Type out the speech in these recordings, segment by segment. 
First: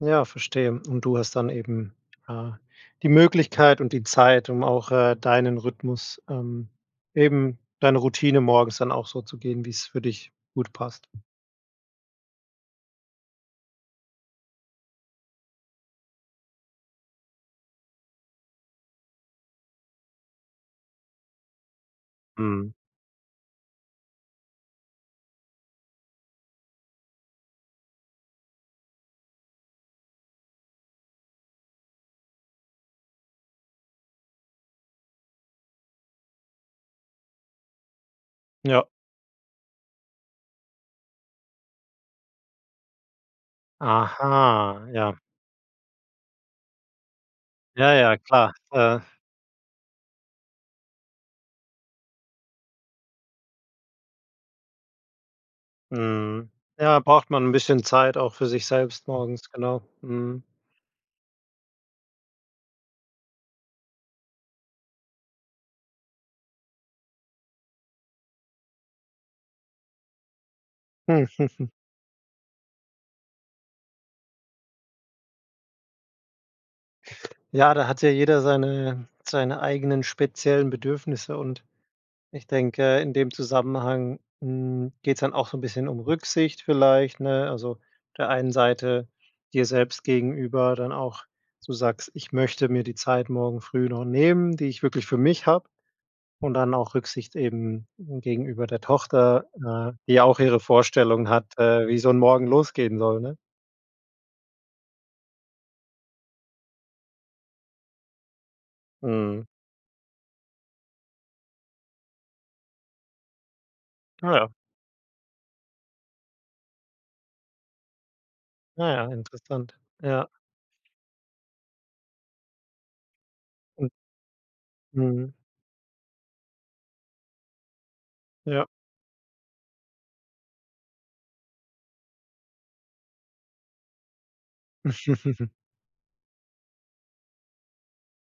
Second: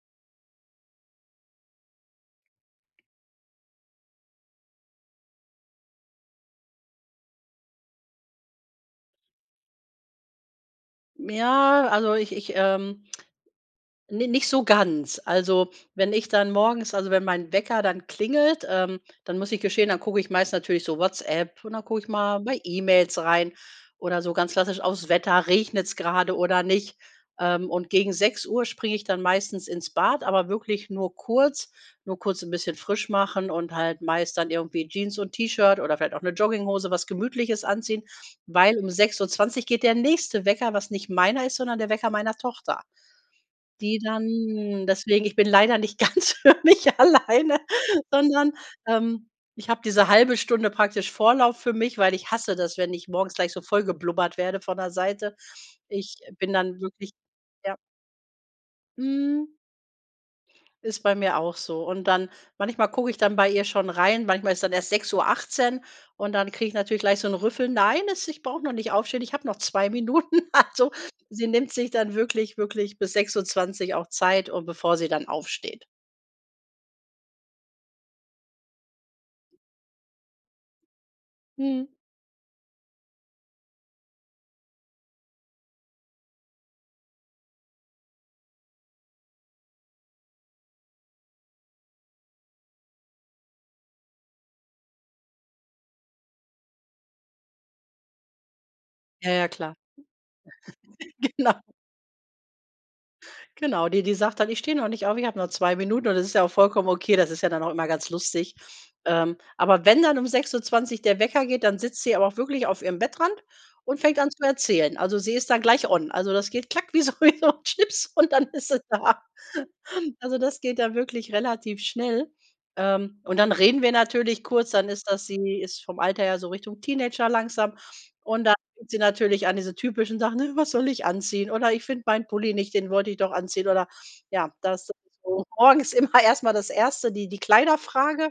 Ja, verstehe. Und du hast dann eben, äh, die Möglichkeit und die Zeit, um auch, äh, deinen Rhythmus, ähm, eben deine Routine morgens dann auch so zu gehen, wie's für dich gut passt. Ja, also, ich ich, ähm ni nicht so ganz. Also, wenn ich dann morgens also, wenn mein Wecker dann klingelt, ähm, dann muss ich gestehen, dann gucke ich meist natürlich so WhatsApp und dann gucke ich mal bei Mhm. E-Mails rein oder so ganz klassisch auf's Wetter. Regnet's gerade oder nicht? Ähm, und gegen 6:00 springe ich dann meistens ins Bad, aber wirklich nur kurz. Nur kurz 'n bisschen frisch machen und halt meist dann irgendwie Jeans und T-Shirt oder vielleicht auch 'ne Jogginghose, was Gemütliches anziehen, weil Ja. um 6:20 geht der nächste Wecker, was nicht meiner ist, sondern der Wecker meiner Tochter, die dann Aha, ja. deswegen, ich bin leider nicht ganz für mich alleine, Ja, ja, klar, sondern, äh. ähm, ich habe diese 1/2 Stunde praktisch Vorlauf für mich, weil ich hasse das, wenn ich morgens gleich so vollgeblubbert werde von der Seite. Ich Mhm, bin dann ja, wirklich braucht man 'n ja. bisschen Zeit auch für sich selbst morgens, Mhm genau, mhm. ist bei mir auch so. Und dann manchmal gucke ich dann bei ihr schon rein, manchmal ist dann erst 6:18, und dann kriege ich natürlich gleich so 'n Rüffel: „Nein, es ich brauche noch nicht aufstehen, ich habe noch 2 Minuten.“ Also, sie nimmt sich dann wirklich wirklich bis 6:20 auch Zeit, äh, bevor sie dann aufsteht. Ja, da hat ja jeder seine seine eigenen, speziellen Bedürfnisse, und Mhm. ich denke, in dem Zusammenhang, hm, geht's dann auch so 'n bisschen um Rücksicht vielleicht, ne? Also, auf der einen Seite dir selbst gegenüber dann auch, dass du sagst: „Ich möchte mir die Zeit morgen früh noch nehmen, die ich wirklich für mich habe.“ Und dann auch Rücksicht eben gegenüber der Ja, Tochter, ja, klar. ne, die auch ihre Vorstellung Genau. hat, äh, wie so 'n Morgen losgehen soll, ne? Genau, die die sagt dann: „Ich stehe noch nicht auf, ich habe noch 2 Minuten.“ Und das ist ja auch vollkommen okay, das ist ja dann auch immer ganz lustig. Ähm, Mhm. aber wenn dann um 6:20 der Wecker geht, dann sitzt sie aber auch wirklich auf ihrem Bettrand und fängt an Ah, zu ja. erzählen. Also, sie ist dann gleich on. Also, das geht klack wie so wie so 'n Schnips und dann ist sie Ah, ja, da. interessant, ja. Also, das geht dann wirklich relativ schnell. Ähm, und dann reden Hm. wir natürlich kurz, dann ist das Mhm. sie ist vom Alter her so Richtung Teenager langsam. Und dann Ja. fängt sie natürlich an, diese typischen Sachen: „Äh, was soll ich anziehen?“ Oder: „Ich finde meinen Pulli nicht, den wollte ich doch anziehen.“ Oder ja, das ist sowieso morgens immer erst mal das 1. die die Kleiderfrage.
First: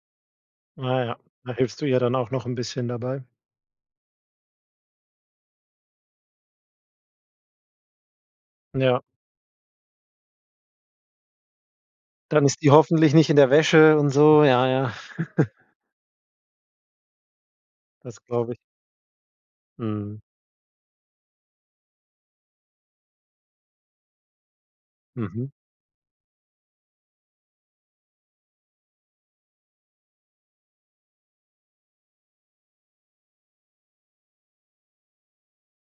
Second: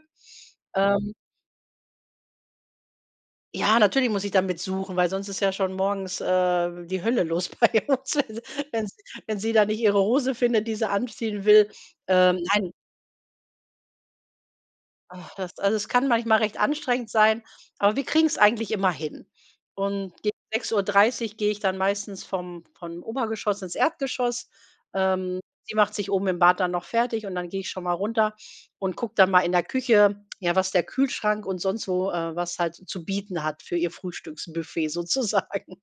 Ah, Ähm ja, da hilfst du ihr dann auch noch 'n bisschen dabei. Ja, natürlich muss ich da mit suchen, weil sonst ist ja schon morgens, äh, die Hölle los bei uns. Also, wenn sie Ja. wenn sie da nicht ihre Hose findet, die sie anziehen will, ähm Dann ist die nein. hoffentlich nicht in der Wäsche und so, ja, ja. Ach, das also, es kann manchmal recht anstrengend sein, aber wir Das kriegen's glaube ich. eigentlich immer hin. Und Mhm. gegen 6:30 gehe ich dann meistens vom von Obergeschoss ins Erdgeschoss. Ähm, Mhm. sie macht sich oben im Bad dann noch fertig, und dann gehe ich schon mal runter und gucke dann mal in der Küche, ja, was der Kühlschrank und sonst wo, äh was halt zu bieten hat für ihr Frühstücksbuffet sozusagen.